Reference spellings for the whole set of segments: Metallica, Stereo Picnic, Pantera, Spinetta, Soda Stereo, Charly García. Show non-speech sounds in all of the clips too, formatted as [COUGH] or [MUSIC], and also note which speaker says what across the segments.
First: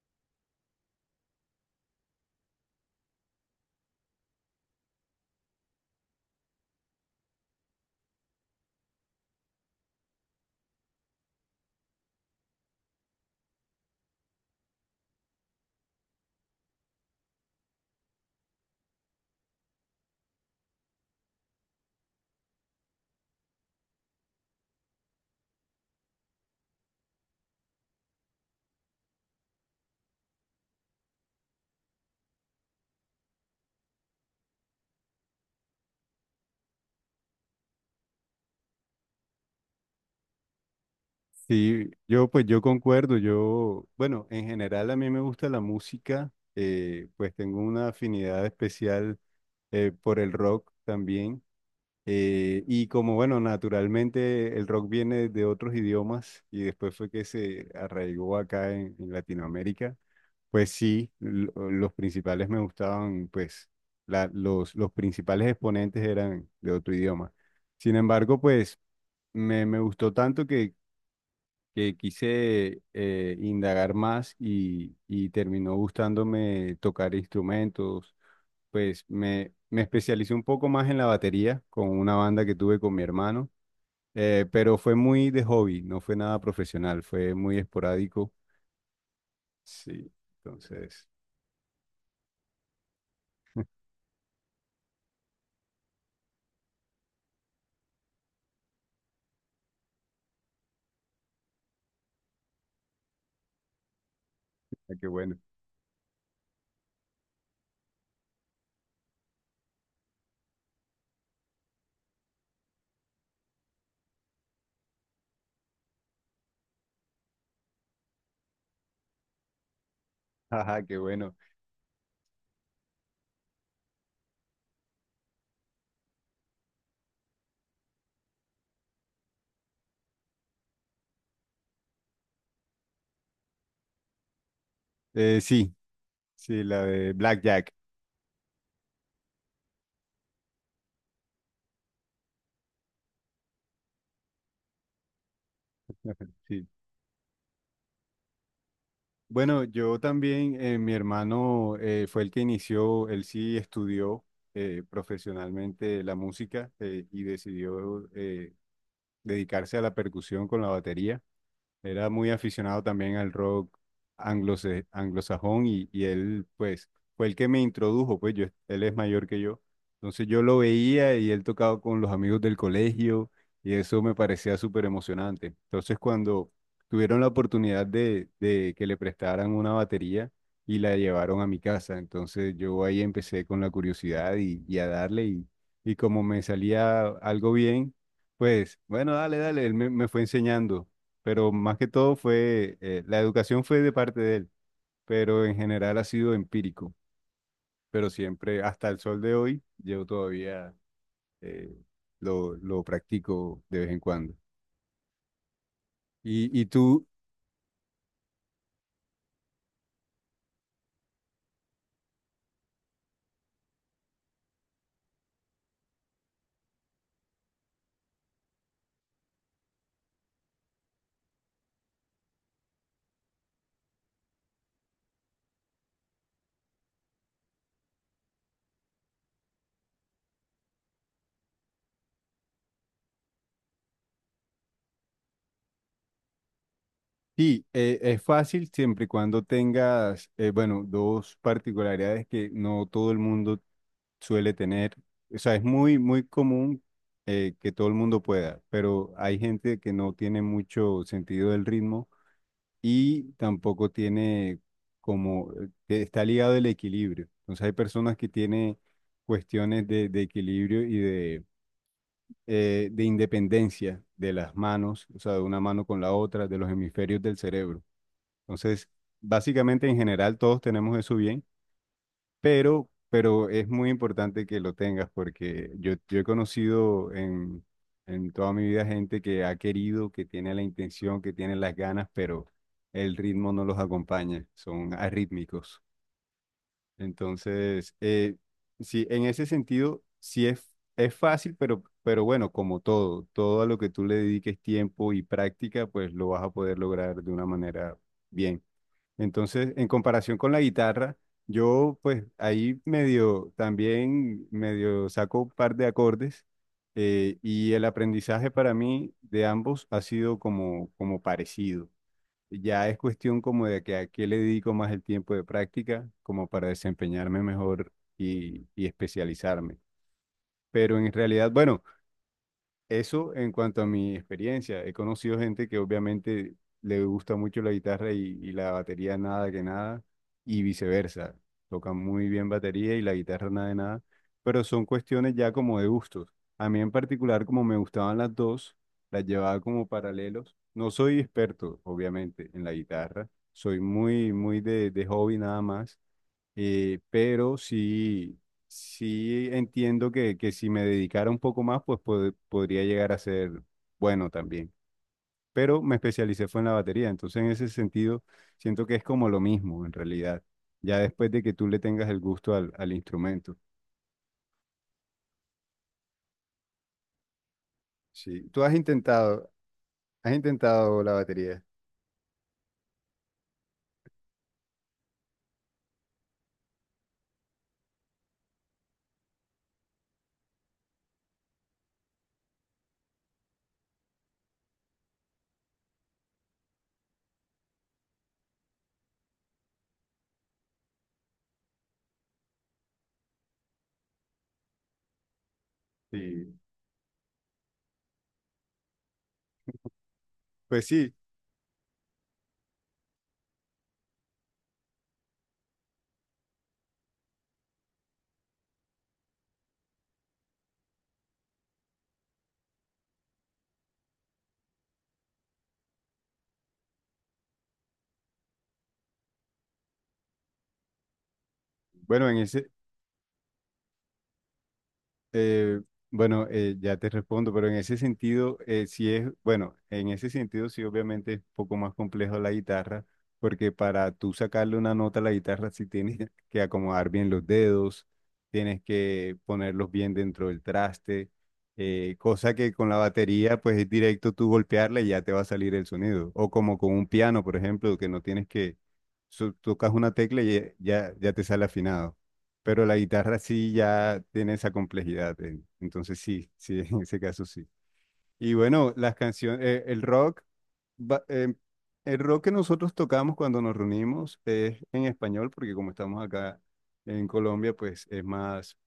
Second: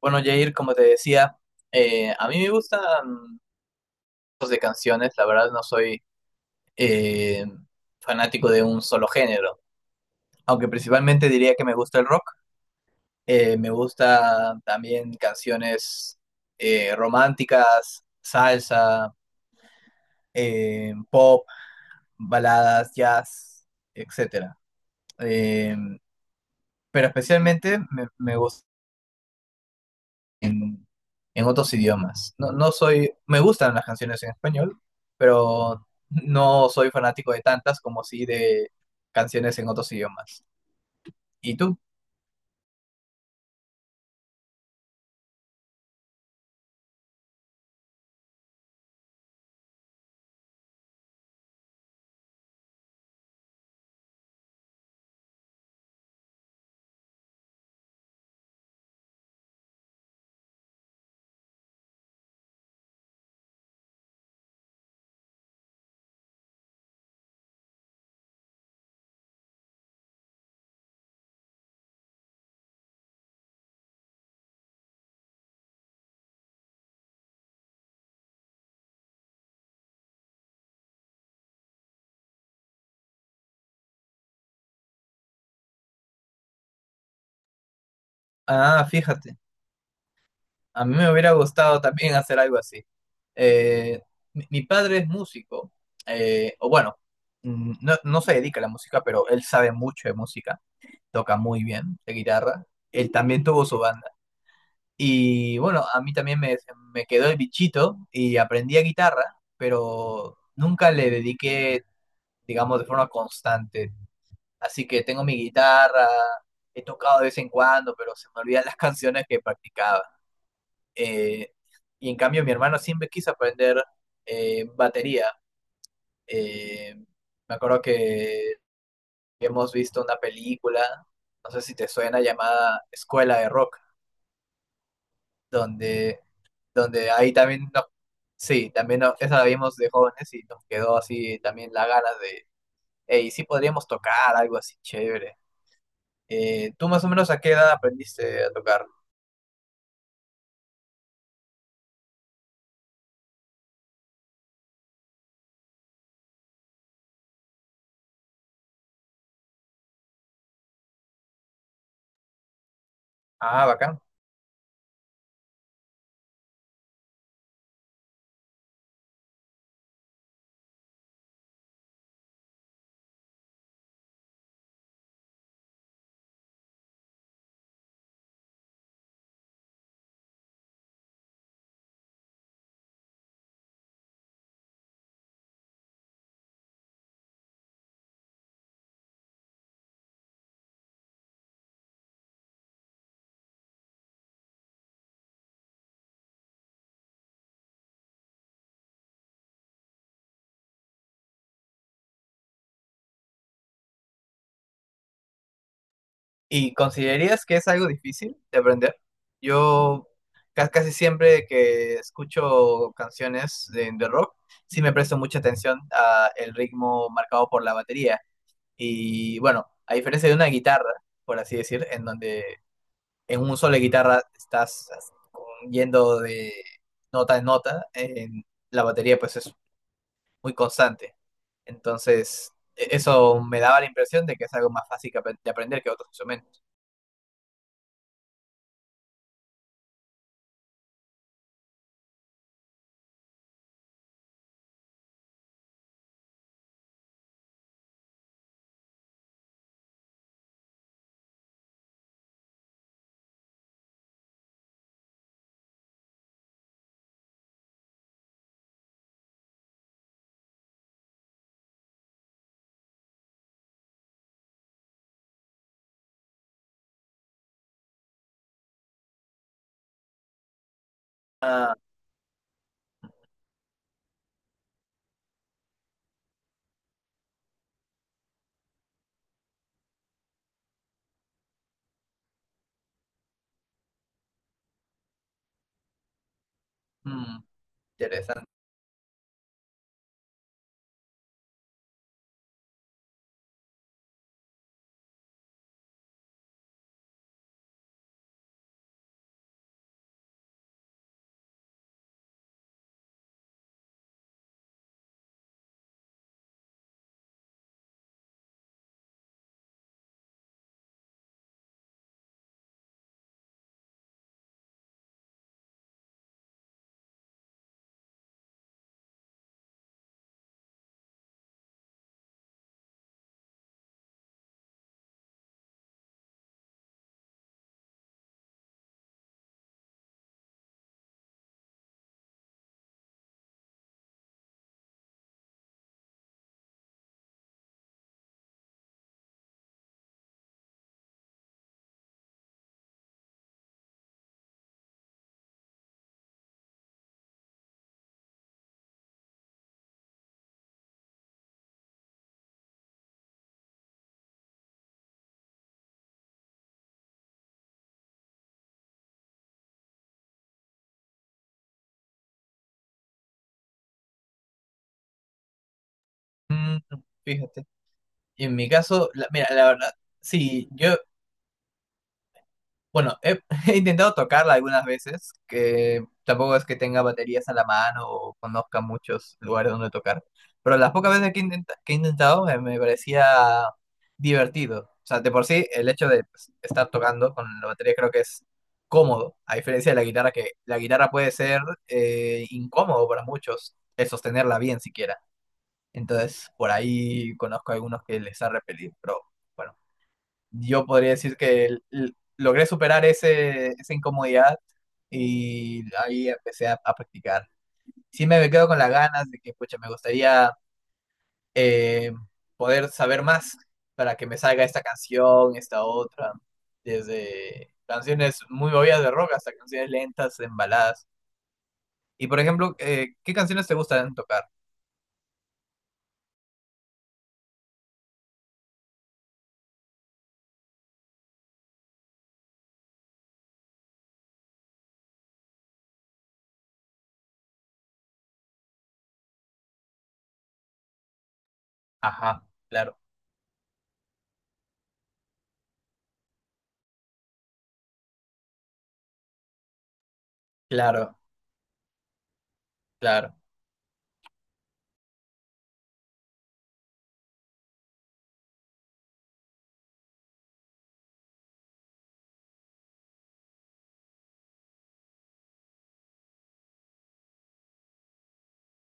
Speaker 1: Bueno, Jair, como te decía, a mí me gustan tipos de canciones. La verdad no soy eh, fanático de un solo género, aunque principalmente diría que me gusta el rock. Me gusta también canciones románticas, salsa, pop, baladas, jazz, etcétera. Eh, pero especialmente me gusta en, en otros idiomas. No soy, me gustan las canciones en español, pero no soy fanático de tantas como sí de canciones en otros idiomas. ¿Y tú?
Speaker 2: Sí, yo pues yo concuerdo. Yo, bueno, en general a mí me gusta la música, pues tengo una afinidad especial por el rock también, y como bueno, naturalmente el rock viene de otros idiomas y después fue que se arraigó acá en Latinoamérica. Pues sí, los principales me gustaban. Pues los principales exponentes eran de otro idioma. Sin embargo, pues me gustó tanto que quise indagar más y terminó gustándome tocar instrumentos. Pues me especialicé un poco más en la batería con una banda que tuve con mi hermano. Pero fue muy de hobby, no fue nada profesional, fue muy esporádico.
Speaker 1: Ah, fíjate,
Speaker 2: Sí,
Speaker 1: a mí
Speaker 2: entonces,
Speaker 1: me hubiera gustado también hacer algo así. Eh, mi padre es músico, o bueno, mm, no se dedica a la música, pero él sabe mucho de música, toca muy bien de guitarra. Él también tuvo su banda.
Speaker 2: ah, qué bueno.
Speaker 1: Y bueno, a mí también me quedó el bichito y aprendí a guitarra, pero nunca le dediqué, digamos, de forma constante. Así que tengo mi guitarra, he tocado de vez en cuando, pero se me olvidan [LAUGHS] las canciones que practicaba.
Speaker 2: [LAUGHS] Ajá, qué bueno.
Speaker 1: Eh, y en cambio mi hermano siempre quiso aprender batería. Eh, Me acuerdo que hemos visto una película, no sé si te suena, llamada Escuela de Rock,
Speaker 2: Sí.
Speaker 1: donde
Speaker 2: Sí, la
Speaker 1: donde
Speaker 2: de
Speaker 1: ahí también
Speaker 2: Blackjack.
Speaker 1: sí, también esa la vimos de jóvenes y nos quedó así también la ganas de, hey, sí podríamos tocar algo así chévere.
Speaker 2: [LAUGHS] Sí.
Speaker 1: ¿Tú más o menos a qué edad aprendiste a tocar?
Speaker 2: Bueno, yo también, mi hermano fue el que inició. Él sí estudió profesionalmente la música, y decidió dedicarse a la percusión con la batería. Era muy aficionado también al
Speaker 1: Ah,
Speaker 2: rock
Speaker 1: bacán.
Speaker 2: anglosajón, y él, pues, fue el que me introdujo. Pues yo, él es mayor que yo. Entonces yo lo veía y él tocaba con los amigos del colegio y eso me parecía súper emocionante. Entonces cuando tuvieron la oportunidad de que le prestaran una batería y la llevaron a mi casa, entonces yo ahí empecé con la curiosidad y a darle, y como me salía algo bien, pues bueno, dale, dale, él me fue enseñando, pero más que todo fue, la educación fue de parte de él, pero en general ha sido empírico. Pero siempre, hasta el sol de hoy, yo todavía eh, lo practico de vez en cuando. Y
Speaker 1: ¿Y
Speaker 2: tú,
Speaker 1: considerarías que es algo difícil de aprender? Yo casi siempre que escucho canciones de rock, sí me presto mucha atención a el ritmo marcado por la batería. Y bueno, a diferencia de una guitarra, por así decir, en donde en un solo de guitarra estás yendo de nota en nota, en la batería pues es muy constante. Entonces, eso me daba la impresión de que es algo más fácil que de aprender que otros instrumentos.
Speaker 2: sí, es fácil siempre y cuando tengas, bueno, dos particularidades que no todo el mundo suele tener. O sea, es muy, muy común que todo el mundo pueda, pero hay gente que no tiene mucho sentido del ritmo y tampoco tiene como, está ligado el equilibrio. Entonces hay personas que tienen cuestiones de equilibrio y de independencia de las manos, o sea, de una mano con la otra, de los hemisferios del cerebro. Entonces, básicamente en general todos tenemos eso bien,
Speaker 1: Ah,
Speaker 2: pero es muy importante que lo tengas porque yo he conocido en toda mi vida gente que ha querido, que tiene la intención, que tiene las ganas, pero el ritmo no los acompaña, son arrítmicos.
Speaker 1: mm,
Speaker 2: Entonces,
Speaker 1: interesante.
Speaker 2: sí, en ese sentido, sí es fácil, pero bueno, como todo, todo a lo que tú le dediques tiempo y práctica, pues lo vas a poder lograr de una manera bien. Entonces, en comparación con la guitarra, yo pues ahí medio, también medio saco un par de acordes, y el aprendizaje para mí de ambos ha sido como, como parecido. Ya es cuestión como de que a qué le dedico más el tiempo de práctica, como para desempeñarme mejor y especializarme. Pero en realidad, bueno. Eso en cuanto a mi experiencia. He conocido gente que obviamente le gusta mucho la guitarra y la batería nada que nada, y viceversa. Tocan muy bien batería y la guitarra nada de nada, pero son cuestiones ya como de gustos. A mí en particular, como me gustaban las dos, las llevaba como paralelos. No soy experto, obviamente, en la guitarra. Soy muy, muy de hobby nada más, pero sí, sí entiendo que si me dedicara un poco más, pues podría llegar a ser bueno también. Pero me especialicé fue en la batería, entonces en ese sentido siento que es como lo mismo en realidad, ya después de que tú le tengas el gusto al, al instrumento.
Speaker 1: Mm, fíjate.
Speaker 2: Sí,
Speaker 1: En
Speaker 2: tú
Speaker 1: mi caso, mira, la verdad,
Speaker 2: has
Speaker 1: sí, yo...
Speaker 2: intentado la batería.
Speaker 1: Bueno, [LAUGHS] he intentado tocarla algunas veces, que tampoco es que tenga baterías a la mano o conozca muchos lugares donde tocar, pero las pocas veces que, que he intentado me parecía divertido. O sea, de por sí, el hecho de pues, estar tocando con la batería creo que es cómodo, a diferencia de la guitarra, que la guitarra puede ser incómodo para muchos, el sostenerla bien siquiera. Entonces,
Speaker 2: Sí.
Speaker 1: por ahí conozco a algunos que les ha repelido, pero bueno,
Speaker 2: Pues
Speaker 1: yo podría
Speaker 2: sí,
Speaker 1: decir que logré superar ese, esa incomodidad y ahí empecé a practicar. Sí me quedo con las ganas de que, pucha, me gustaría eh, poder saber más para que me salga esta canción, esta otra, desde canciones muy movidas de rock hasta canciones lentas, en baladas. Y
Speaker 2: bueno, en
Speaker 1: por
Speaker 2: ese,
Speaker 1: ejemplo, ¿qué canciones te gustan tocar?
Speaker 2: Eh, bueno, ya te respondo, pero en ese sentido, sí es, bueno, en ese sentido sí obviamente es un poco más complejo la guitarra, porque para tú sacarle una nota a la guitarra sí tienes [LAUGHS] que acomodar bien los dedos, tienes que ponerlos bien dentro del traste.
Speaker 1: Ajá,
Speaker 2: Cosa que con la
Speaker 1: claro,
Speaker 2: batería pues es directo tú golpearla y ya te va a salir el sonido, o como con un piano, por ejemplo, que no tienes que, tocas una tecla y ya, ya
Speaker 1: claro,
Speaker 2: ya te sale afinado, pero la
Speaker 1: claro.
Speaker 2: guitarra sí ya tiene esa complejidad. Entonces sí, sí, [LAUGHS] en ese caso sí. Y bueno, las canciones, el rock, va- eh, el rock que nosotros tocamos cuando nos reunimos es en español, porque como estamos acá en Colombia, pues es más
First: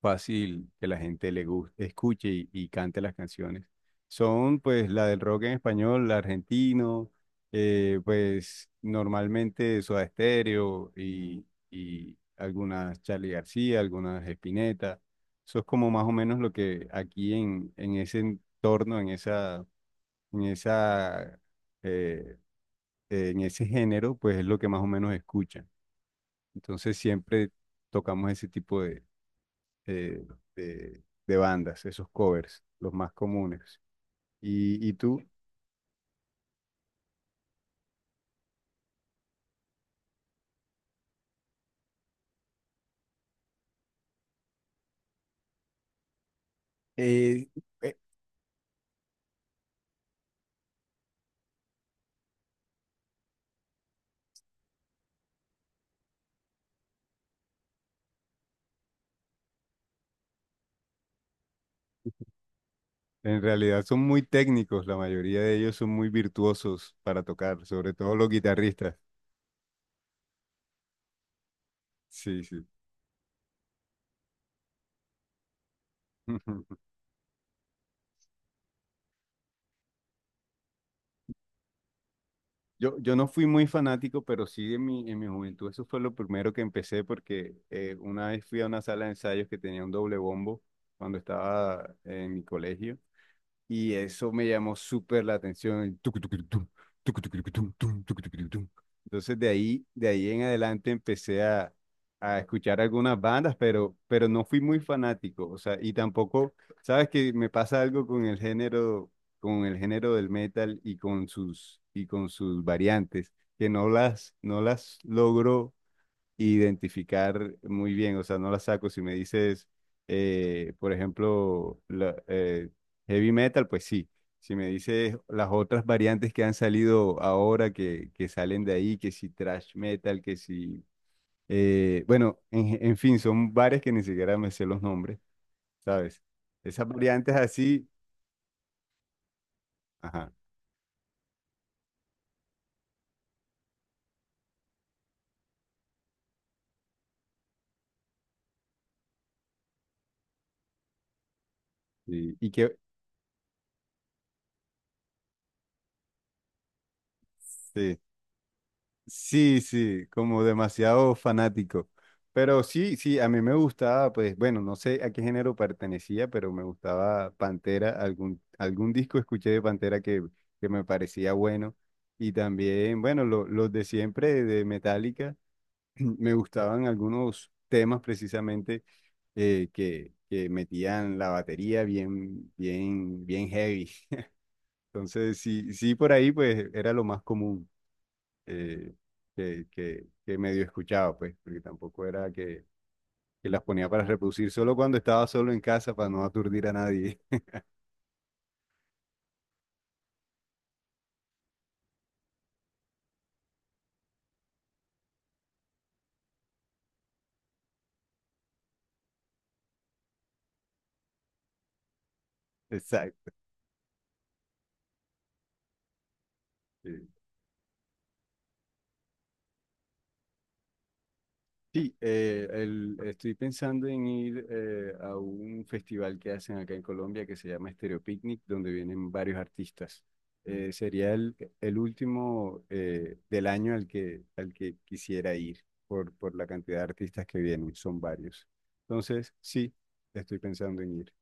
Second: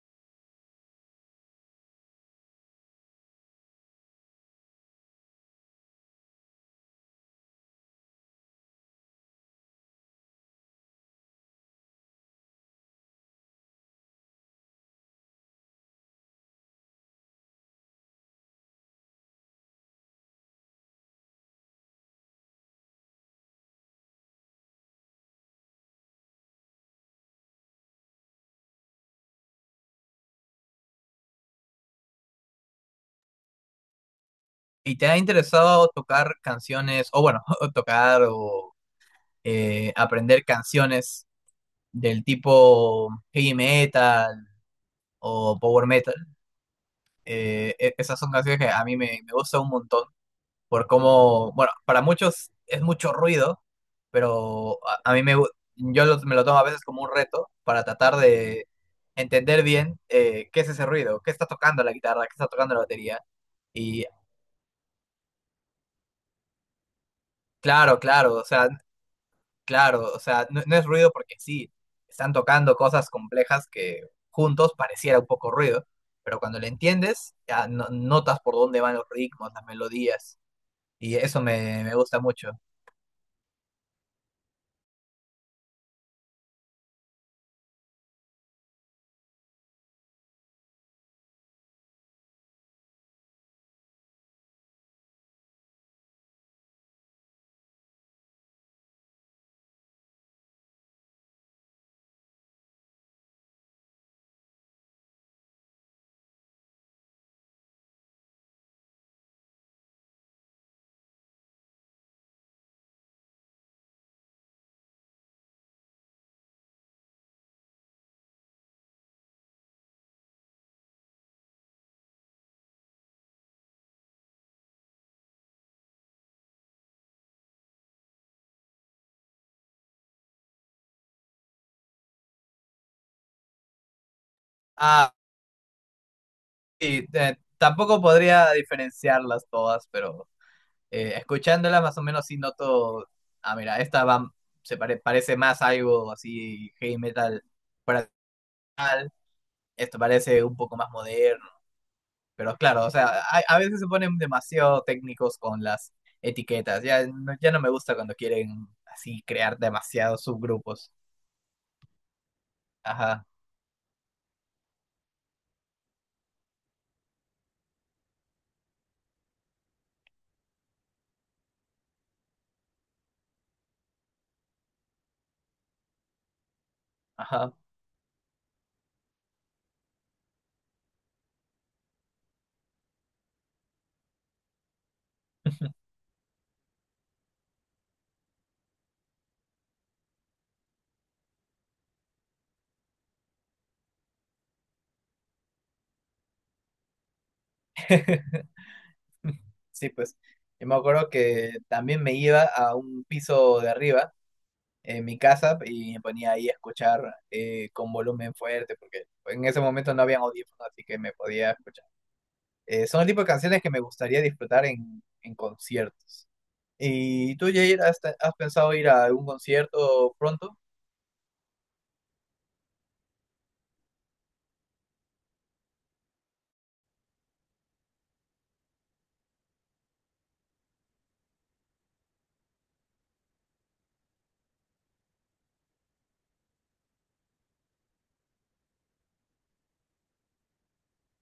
Speaker 2: fácil que la gente le guste, escuche y cante las canciones. Son pues la del rock en español, la argentino, pues normalmente Soda Stereo y algunas Charly García, algunas Spinetta. Eso es como más o menos lo que aquí en ese entorno, en esa, en esa, eh, en ese género, pues es lo que más o menos escuchan. Entonces siempre tocamos ese tipo de eh, de bandas, esos covers, los más comunes. Y
Speaker 1: ¿Y te ha
Speaker 2: tú?
Speaker 1: interesado tocar canciones, o bueno, [LAUGHS] tocar o aprender canciones del tipo heavy metal o power metal?
Speaker 2: Eh, eh,
Speaker 1: Esas son canciones que a mí me gustan un montón por cómo, bueno, para muchos es mucho ruido, pero a mí me, me lo tomo a veces como un reto para tratar de entender bien qué es ese ruido, qué está tocando la guitarra, qué está tocando la batería.
Speaker 2: en realidad son
Speaker 1: Y
Speaker 2: muy técnicos, la mayoría de ellos son muy virtuosos para tocar, sobre
Speaker 1: claro,
Speaker 2: todo los
Speaker 1: claro, o sea,
Speaker 2: guitarristas.
Speaker 1: claro, o sea, no, no es ruido porque sí, están
Speaker 2: Sí, sí.
Speaker 1: tocando cosas complejas que juntos pareciera un poco ruido, pero cuando le
Speaker 2: [LAUGHS]
Speaker 1: entiendes, notas por dónde van los ritmos, las melodías, y eso me gusta mucho.
Speaker 2: Yo no fui muy fanático, pero sí en mi juventud eso fue lo primero que empecé porque una vez fui a una sala de ensayos que tenía un doble bombo cuando estaba en mi colegio. Y eso me llamó súper la atención. El tucutucurutum, tucutucurucutum, tum, tucutucurutum. Entonces de ahí en adelante empecé a escuchar algunas bandas, pero no fui muy fanático. O sea, y tampoco, sabes que me pasa algo con el género del metal y con sus variantes, que no las, no las logro identificar muy bien, o sea, no la saco. Si me dices, por ejemplo, heavy metal, pues sí. Si me dices las otras variantes que han salido ahora, que salen de ahí, que si thrash metal, que si... bueno, en fin, son varias que ni siquiera me sé los
Speaker 1: Ah,
Speaker 2: nombres, ¿sabes? Esas
Speaker 1: sí,
Speaker 2: variantes así,
Speaker 1: tampoco podría diferenciarlas todas, pero
Speaker 2: ajá.
Speaker 1: escuchándolas más o menos sí noto, ah, mira, esta va, parece más algo así heavy metal, para esto parece un poco más moderno.
Speaker 2: Y
Speaker 1: Pero
Speaker 2: que...
Speaker 1: claro, o sea, a veces se ponen demasiado técnicos con las etiquetas. Ya, ya no me gusta
Speaker 2: sí.
Speaker 1: cuando quieren así crear
Speaker 2: Sí, sí,
Speaker 1: demasiados
Speaker 2: como
Speaker 1: subgrupos.
Speaker 2: demasiado fanático. Pero sí, sí,
Speaker 1: Ajá,
Speaker 2: a mí me gustaba, pues bueno, no sé a qué género pertenecía, pero me gustaba Pantera, algún, algún disco escuché de Pantera que me parecía bueno. Y también, bueno, los de siempre de Metallica, [CLEARS THROAT] me gustaban algunos
Speaker 1: ajá.
Speaker 2: temas precisamente que metían la batería bien, bien, bien heavy. Entonces, sí, sí, por ahí pues era lo más común, eh, que medio escuchaba, pues, porque tampoco era que las ponía para reproducir solo cuando estaba solo en casa para no aturdir a nadie.
Speaker 1: [LAUGHS] Sí, pues. Yo me acuerdo que también me iba a un piso de arriba en mi casa y me ponía ahí a escuchar con volumen fuerte, porque en ese momento no habían audífonos, así que me podía escuchar.
Speaker 2: [LAUGHS]
Speaker 1: Son el tipo de
Speaker 2: Exacto.
Speaker 1: canciones que me gustaría disfrutar en conciertos.
Speaker 2: Sí.
Speaker 1: ¿Y tú, Jair, has, has pensado ir a algún concierto pronto?
Speaker 2: Sí, estoy pensando en ir a un festival que hacen acá en Colombia que se llama Stereo Picnic, donde vienen varios artistas. Sería el último del año al que quisiera ir por la cantidad de artistas que vienen, son varios. Entonces, sí, estoy pensando en ir.